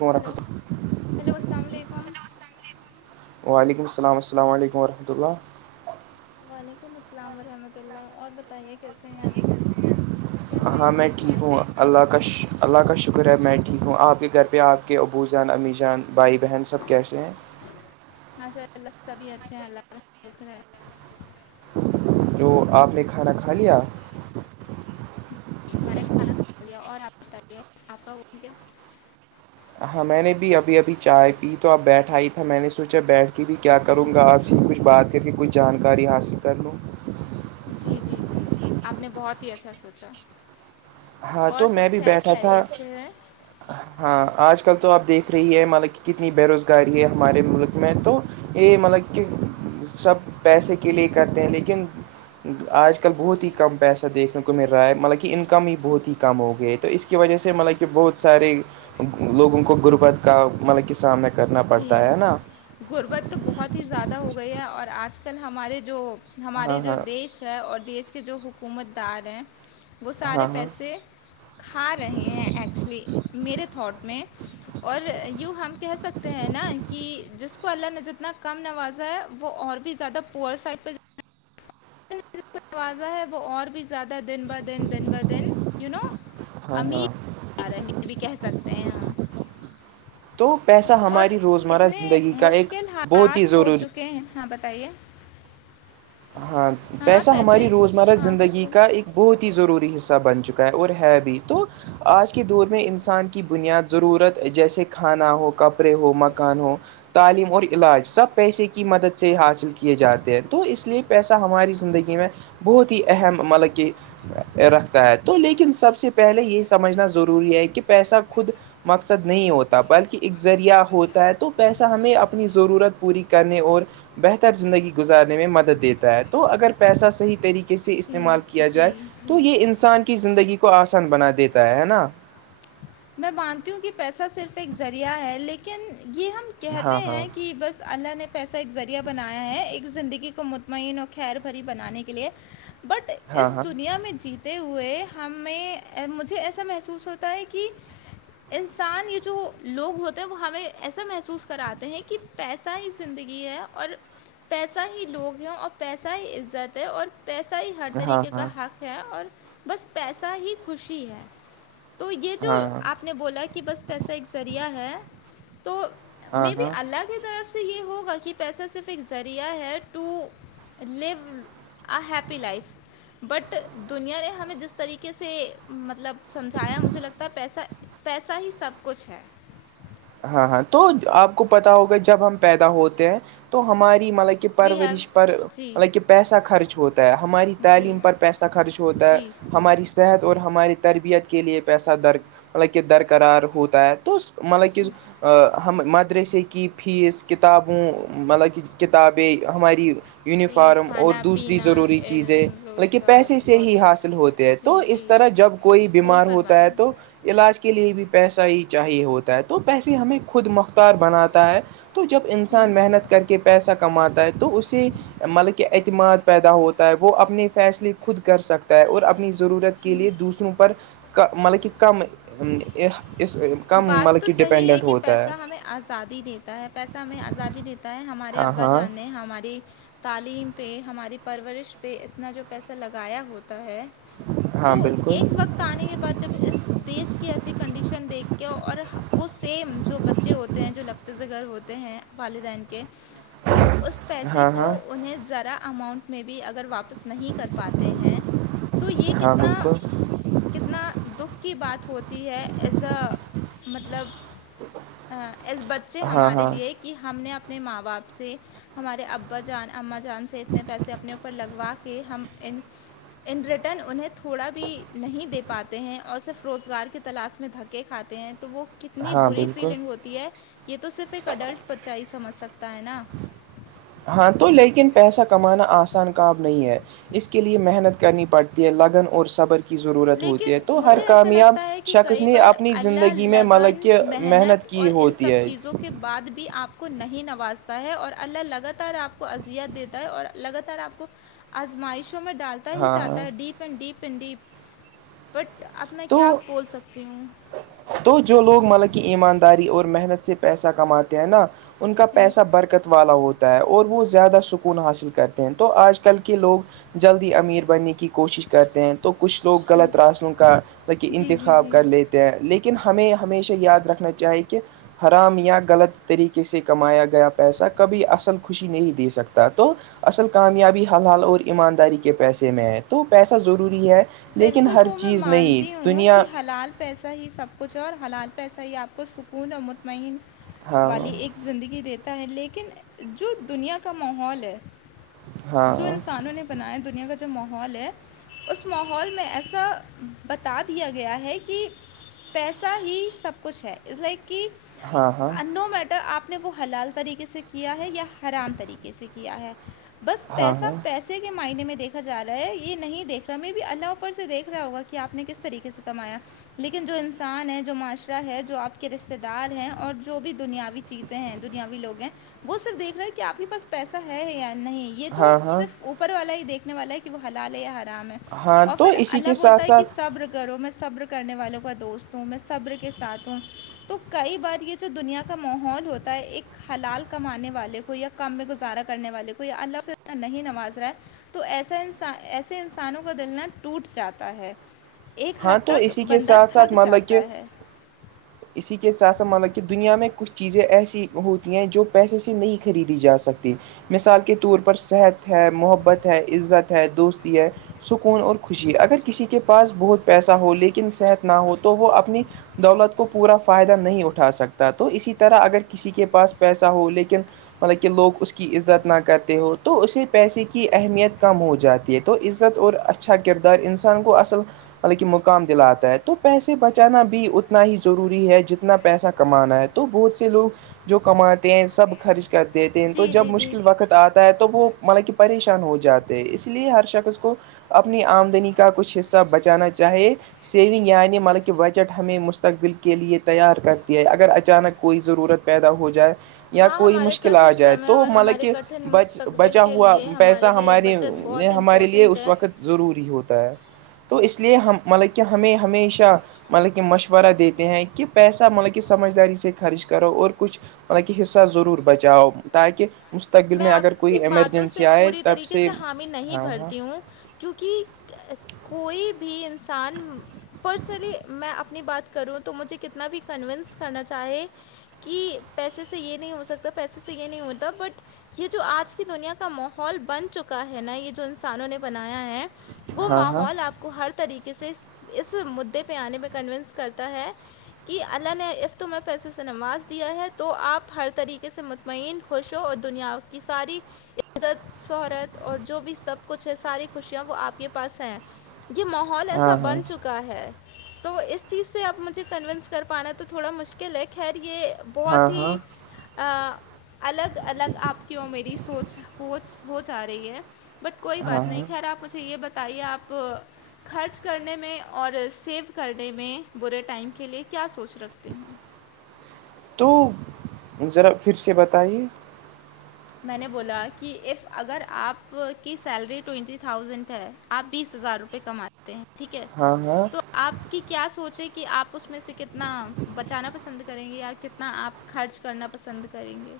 مار hello hello السلام علیکم وعلیکم السلام السل علیکم ورحمۃ اللہ وعلیکم السلام ورحمۃ اللہ اور بتائیے کیسے ہیں آپ کیسے ہیں ہاں میں حال ٹھیک چال ہوں اللہ کا ش اللہ کا شکر ہے میں ٹھیک ہوں آپ کے گھر پہ آپ کے ابو جان امی جان بھائی بہن سب کیسے ہیں ماشاء اللہ سبھی اچھے ہیں اللہ شکر ہے جو آپ نے کھانا کھا لیا ج میں نے کھانا کھا لیا اور آپ بتائیے آپ کا گیا ہاں میں نے بھی ابھی ابھی چائے پی تو اب بیٹھا ہی تھا میں نے سوچا بیٹھ دی دی کیا جی کروں گا آپ سے کچھ بات کر کے کچھ جانکاری حاصل کر لوں جی جی جی آپ نے بہت ہی اچھا سوچا ہاں اور تو سب میں بھی خیر بیٹھا تھا خیریت سے ہے ہاں آج کل تو آپ دیکھ رہی ہے مطلب کہ کتنی بے روزگاری ہے ہمارے ملک میں تو یہ مطلب کہ سب پیسے کے لیے کرتے ہیں لیکن آج بہت ہی کم پیسہ دیکھنے کو مل رہا ہے مطلب کہ انکم ہی بہت ہی کم ہو گئے تو اس کی وجہ سے مطلب کہ بہت ساری لوگوں کو غربت کا مطلب کہ سامنا کرنا پڑتا ہے کرنا نا غربت تو بہت ہی زیادہ ہو گئی ہے اور آج کل ہمارے جو ہاں ہمارے جو ہاں دیش اور دیش کے جو حکومت دار ہیں وہ ہاں سارے ہاں پیسے کھا رہے ہیں ایکچولی میرے تھاٹ میں اور یو ہم کہہ سکتے ہیں نا کہ جس کو اللہ نے جتنا کم نوازا ہے وہ اور بھی زیادہ پوور سائڈ پہ نوازا ہے وہ اور بھی زیادہ دن بہ دن دن بہ دن ی نو ہاں ہاں امیر بھی کہہ سکتے ہیں ہم تو پیسہ اور ہماری روزمرہ اتنے زندگی کا ایک مشکل بہت ہی حالات ہو ضروری چکے ہیں ہاں بتائیے ہاں ہاں پیسہ پیسے ہماری روزمرہ ہاں کچھ زندگی بول کا ایک بہت ہی ضروری حصہ بن چکا ہے اور ہے بھی تو آج کے دور میں انسان کی بنیاد ضرورت جیسے کھانا ہو کپ ے ہو مکان ہو تعلیم اور علاج سب پیسے کی مدد سے حاصل کیے جاتے ہیں تو اس لیے پیسہ ہماری زندگی میں بہت ہی اہم مطلب کہ رکھتا ہے تو لیکن سب سے پہلے یہ سمجھنا ضروری ہے کہ پیسہ خود مقصد نہیں ہوتا بلکہ ا ذریعہ ہوتا ہے تو پیسہ ہمیں اپنی ضرورت پوری کرنے اور بہتر زندگی گزارنے میں مدد دیتا ہے تو اگر پیسہ صحیح طریقے کیسے جی استعمال کیا جائے جی تو جی یہ انسان کی زندگی کو آسان بنا دیتا ہے ہے نا میں مانتی ہوں کہ پیسہ صرف ایک ذریعہ ہے لیکن یہ ہم کہتے ہاں ہیں کہ بس اللہ نے پیسہ ایک ذریعہ بنایا ہے ایک زندگی کو مطمئن اور خیر بھری بنانے کے لیے بٹ ہاں اس ہاں دنیا میں جیت تے ہوئے ہمیں مجھے ایسا محسوس ہوتا ہے کہ [inaudible] انسان یہ جو لوگ ہوتے ہیں وہ ہمیں ایسا محسوس کراتے ہیں کہ پیسہ ہی زندگی ہے اور پیسہ ہی لوگ ہے اور پیسہ ہی عزت ہے اور پیسہ ہی ہر ہاں طریقے کا ہاں حق ہے اور بس پیسہ ہی خوشی ہے تو یہ ہاں جو ہاں ہاں آپ نے بولا کہ بس پیسہ ایک ذریعہ ہے تو ہاں مے بی ہاں اللہ کی طرف سے یہ ہوگا کہ پیسہ صرف ایک ذریعہ ہے to live a happy life but دنیا نے ہمیں جس طریقے سے مطلب سمجھایا مجھے لگتا ہے پیسہ پیسہ ہی سب کچھ ہے ہاں ہاں تو آپ کو پتا ہوگا جب ہم پیدا ہوتے ہیں تو ہماری مطلب کہ وی ہیو پرورش پر جی حالانکہ پیسہ خرچ ہوتا ہے ہماری جی تعلیم پر پیسہ خرچ ہوتا ہے جی ہماری صحت اور ہماری تربیت کے لیے پیسہ در مطلب کہ درقرار ہوتا ہے مطلب کہ سن ہم مدرسے کی فیس کتابوں مطلب کہ کتابیں ہماری جی یونیفارم اور کھانا دوسری پینا ضروری چیزیں حالانکہ روزگار پیسے سے ہی کالج حاصل ہوتی تو جی اس جی طرح جب کوئی صحیح بیمار ہوتا فرمایا ہے تو علاج کے لیے بھی پیسہ ہی چاہیے ہوتا ہے تو پیسے ہمیں خود مختار بناتا ہے تو جب جی انسان محنت کر کے پیسہ کماتا ہے تو اسے مطلب کہ اعتماد پیدا ہوتا ہے وہ اپنے فیصلے خود کر سکتا اور اپنی ضرورت کے جی لیے دوسروں پر مطلب کہ کم اس کم بات مطلب تو کہ صحیح ہے ڈپینڈنٹ کہ ہوتا پیسہ ہے ہمیں آزادی دیتا ہے پیسہ ہمیں آزادی دیتا ہے ہمارے ہاں ابا ہاں جان نے ہماری تعلیم پہ ہماری پرورش پہ اتنا جو پیسہ لگایا ہوتا ہے ہاں تو بالکل ایک وقت آنے کے بعد جب اس دیس کی ایسی کنڈیشن دیکھ کے اور وہ سیم جو بچے ہوتے ہیں جو لقتے زجگر ہوتے ہیں والدین کے وہ اس پیسے ہاں کو ہاں انہیں ذرا اماؤنٹ میں بھی اگر واپس نہیں کر پاتے ہیں تو یہ ہاں کتنا بالکل کتنا دکھ کی بات ہوتی ہے ایز اے مطلب اس بچے ہاں ہمارے ہاں لیے ایک کہ ہم نے اپنے ماں باپ سے ہمارے ابا جان اما جان سے اتنے پیسے اپنے اوپر لگوا کے ہم ان ریٹرن انہیں تھوڑا بھی نہیں دے پاتے ہیں اور صرف روزگار کے تلاش میں دھکے کھاتے ہیں تو وہ کتنی ہاں بری بالکل فیلنگ ہوتی ہے یہ تو صرف ایک اڈلٹ بچہ ہی سمجھ سکتا ہے نا ہاں تو لیکن پیسہ کمانا آسان کام نہیں ہے اس کے لیے محنت کرنی پڑتی لگن اور صبر کی ضرورت ہوتی لیکن ہے تو ہر مجھے ایسا کامیاب لگتا ہے کہ شخص کئی نے بار اپنی اللہ زندگی میں مطلب لگن کہ محنت کی اور ان ہوتی سب ہے چیزوں بعد بھی آپ کو نہیں نوازتا ہے اور اللہ لگاتار آپ کو ازیت دیتا ہے اور لگاتار آپ کو آزمائشوں میں ڈالتا ہی ہاں جاتا ہاں ہے deep and deep and deep but اب میں کیا تو بول سکتی ہوں تو جو لوگ مطلب کہ ایمانداری اور محنت سے پیسہ کما ان کا جی پیسہ برکت والا ہوتا ہے اور وہ زیادہ سکون حاصل کرتے ہیں تو آج کل کہ لوگ جلدی امیر بننے کی کوشش کرتے ہیں تو کچھ لوگ جی غلط راستوں کا جی جی انتخاب کر جی لیتے ہیں لیکن لیکن ہمیں ہمیشہ یاد رکھنا چاہیے کہ حرام یا غلط طریقے سے کمایا گیا پیسہ کبھی اصل خوشی نہیں دے سکتا تو اصل کامیابی حلال اور ایمانداری کے پیسے میں ہے تو پیسہ ضروری ہے لیکن بلکل ہر وہ میں چیز نہیں مانتی ہوں دنیا کہ حلال پیسہ ہی سب کچھ اور حلال پیسہ ہی آپ کو سکون اور مطمئن ہاں والی ایک زندگی دیتا ہے لیکن جو دنیا کا ماحول ہے ہاں جو انسانوں نے بنایا دنیا کا جو ماحول ہے اس میں ماحول میں ایسا بتا دیا گیا ہے کہ پیسہ ہی سب کچھ ہے از لائک کہ ہاں ہاں نو میٹر آپ وہ ہلال طریقے سے کیا ہے یا حرام طریقے سے کیا ہے بس ہاں پیسا ہاں پیسے کے معائنے میں دیکھا جا رہا ہے یہ نہیں دیکھ تو می بھی اللہ اوپر سے دیکھ رہا ہوگا کہ آپ نے کس طریقے سے کمایا لیکن جو انسان ہے جو معاشرہ ہے جو آپ کے رشتے دار ہیں اور جو بھی دنیاوی چیزیں ہیں دنیاوی لوگ ہیں وہ صرف دیکھ رہے کہ آپ کے پاس پیسہ ہے یا نہیں یہ تو ہاں ہاں صرف اوپر والا ہی دیکھنے والا ہے کہ وہ حلال ہے یا حرام ہے ہاں اور تو پھر اسی کے اللہ بولتا ساتھ ہے کہ ساتھ صبر کرو میں صبر کرنے والوں کا دوست ہوں میں صبر کے ساتھ ہوں تو کئی بار یہ جو دنیا کا ماحول ہوتا ہے ایک حلال کمانے والے کو یا کم میں گزارا کرنے والے کو یا اللہ سے نہیں نواز رہا ہے تو ایسا انسان ایسے انسانوں کو بدلنا ٹوٹ جاتا ہے ایک ہاں حد تو تک اسی کے بندہ ساتھ ساتھ تھک مطلب کہ جاتا ہے [inaudible] اسی کے ساتھ سات مطلب کہ دنیا میں کچھ چیزیں ایسی ہوتی ہیں جو پیسے سے نہیں خریدی جا سکتی مثال کے طور پر صحت ہے محبت ہے عزت ہے دوستی ہے سکون اور خوشی اگر کسی کے پاس بہت پیسہ ہو لیکن صحت نہ ہو تو وہ اپنی دولت کو پورا فائدہ نہیں اٹھا سکتا تو اسی طرح اگر کسی کے پاس پیسہ ہو لیکن مطلب کہ لوگ اس کی عزت نہ کرتے ہو تو اسے پیسے کی اہمیت کم ہو جاتی ہے تو عزت اور اچھا کردار انسان کو اصل مطلب کہ مقام دلاتا ہے تو پیسے بچانا بھی اتنا ہی ضروری ہے جتنا پیسہ کمانا ہے تو بہت سے لوگ جو کماتے ہیں سب خرچ کر دیتے ہیں تو جی جب جی جی مشکل وقت آتا ہے تو وہ مطلب کہ پریشان ہو جاتے ہیں اس لیے ہر شخص کو اپنی آمدنی کا کچھ حصہ بچانا چاہے سیونگ یعنی مطلب کہ بجٹ ہمیں مستقبل کے لیے تیار کرتی ہے اگر اچانک کوئی ضرورت پیدا ہو جائے یا ہاں کوئی ہمارے مشکل آ کٹھن جائے سمے تو اور مطلب ہمارے کہ کٹھن بچ مستقبل بچا کے ہوا لیے پیسہ ہمارے لیے ہماری بچت بہت ہمارے لیے امپورٹنٹ اس ہے وقت ضروری ہوتا ہے تو اس اس لیے ہم مطلب کہ ہمیں ہمیشہ مطلب کہ مشورہ دیتے ہیں کہ پیسہ مطلب کہ سمجھداری سے خرچ کرو اور کچھ حالان کہ حصہ ضرور بچاؤ تاکہ مستقبل میں آپ اگر کوئی کی باتوں سے ایمرجنسی آئے پوری تب طریقے سے حامی نہیں ہاں ہاں بھرتی ہوں کیونکہ کوئی بھی انسان پرسنلی میں اپنی بات کروں تو مجھے کتنا بھی کنوونس کرنا چاہے کہ پیسے سے یہ نہیں ہو سکتا پیسے سے یہ نہیں ہوتا بٹ یہ جو آج کی دنیا کا ماحول بن چکا ہے نا یہ جو انسانوں نے بنایا ہے وہ ہاں ماحول آپ کو ہر طریقے سے اس مدے پہ آنے پہ کنوونس کرتا ہے کہ اللہ نے افتم میں پیسے سے نماز دیا ہے تو آپ ہر طریقے سے مطمئن خوش ہو اور دنیا کی ساری عزت شہرت اور جو بھی سب کچھ ہے ساری خوشیاں وہ آپ کے پاس ہیں یہ ماحول ایسا ہاں ہاں ہاں بن چکا کا ہے تو اس چیز سے اب مجھے کنوونس کر پانا تو تھوڑا مشکل ہے خیر یہ ہاں بہت ہی ہاں الگ الگ آپ کی اور میری سوچ پوچ ہو جا رہی ہے بٹ کوئی ہاں بات نہیں ہاں خیر آپ مجھے یہ بتائیے آپ خرچ کرنے میں اور سیو کرنے میں برے ٹائم کے لیے کیا سوچ رکھتے ہیں تو ذرا پھر سے بتائیے میں نے بولا کہ اف اگر آپ کی سیلری ٹینٹی تھاؤزینٹ ہے آپ بیس ہزار روپئے کماتے ہیں ٹھیک ہے ہاں ہاں تو آپ کی کیا سوچ ہے کہ آپ اس میں سے کتنا بچانا پسند کریں گے یا کتنا آپ خرچ کرنا پسند کریں گے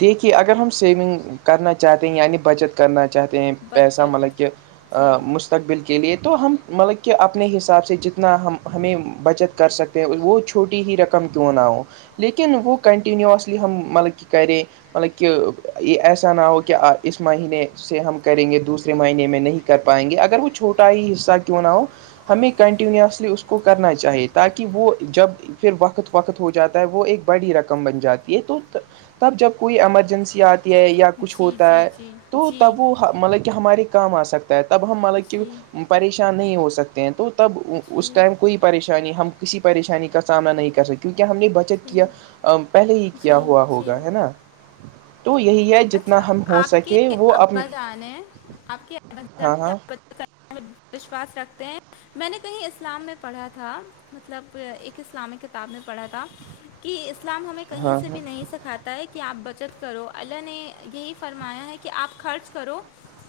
دیکھیے اگر ہم سوئنگ کرنا چاہتے ہیں یعنی بچت کرنا چاہتے ہیں پیسہ مطلب کہ مش جی مستقبل کے لیے تو ہم مطلب کہ اپنے حساب سے جتنا ہم ہمیں بچت کر سکتے وہ چھوٹی ہی رقم کیوں نہ ہو لیکن وہ کنٹینیوسلی ہم مطلب کہ کریں مطلب کہ یہ ایسا نہ ہو کہ اس مہینے سے ہم کریں گے دوسرے مہینے میں نہیں کر پائیں گے اگر وہ چھوٹا ہی حصہ کیوں نہ ہو ہمیں کنٹینوسلی اس کو کرنا چاہیے تاکہ وہ جب پھر وقت وقت ہو جاتا ہے وہ ایک بڑی رقم بن جاتی ہے تو تب جب کوئی ایمرجنسی آتی ہے یا کچھ جی ہوتا جی ہے جی تو جی تب وہ مطلب کہ ہمارے کام آ سکتا ہے تب ہم مطلب کہ جی پریشان نہیں ہو سکتے ہیں تو تب جی اس ٹائم کوئی پریشانی ہم کسی پریشانی کا سامنا نہیں کر سکتے کیونکہ ہم نے بچ چیک کیا جی پہلے ہی کیا جی ہوا ہوگا جی ہے تو یہی ہے جتنا اچھا ہم ہو آپ کے سکیں وہ اپ ابا جان ہیں آپ کے ہاں ہاں [unintelligible] وشواس رکھتے ہیں میں نے کہیں اسلام میں پڑھا تھا مطلب ایک اسلامک کتاب میں پڑھا تھا کہ اسلام ہمیں کہیں ہاں سے بھی ہاں نہیں سکھاتا ہے کہ آپ بچت کرو ال یعنے یہی فرمایا ہے کہ آپ خرچ کرو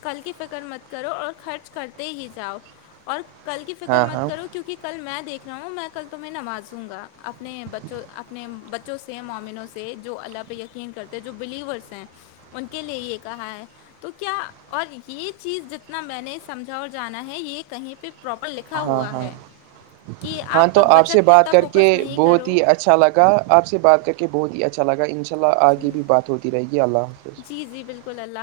کل کی فکر مت کرو اور خرچ کرتے ہی جاؤ اور کل کی فکر ہاں مت ہاں کرو کیونکہ کل میں دیکھ رہا ہوں میں کل تمہیں نوازوں گا اپنے بچوں اپنے بچوں سے مومنوں سے جو اللہ پہ یقین کرتے جو بلیورس ہیں ان کے لیے یہ کہا ہے تو کیا اور یہ چیز جتنا میں نے سمجھا اور جانا ہے یہ کہیں پہ پراپر لکھا ہاں ہوا ہاں ہے کہ ہاں آپ تو سے بچت پہ بات اتنا کر کے فوکس نہیں بہت کرو ہی اچھا لگا آپ سے بات کر کے بہت ہی اچھا لگا ان شا اللہ آگے جی بھی بات ہوتی رہے گی اللہ حافظ اللہا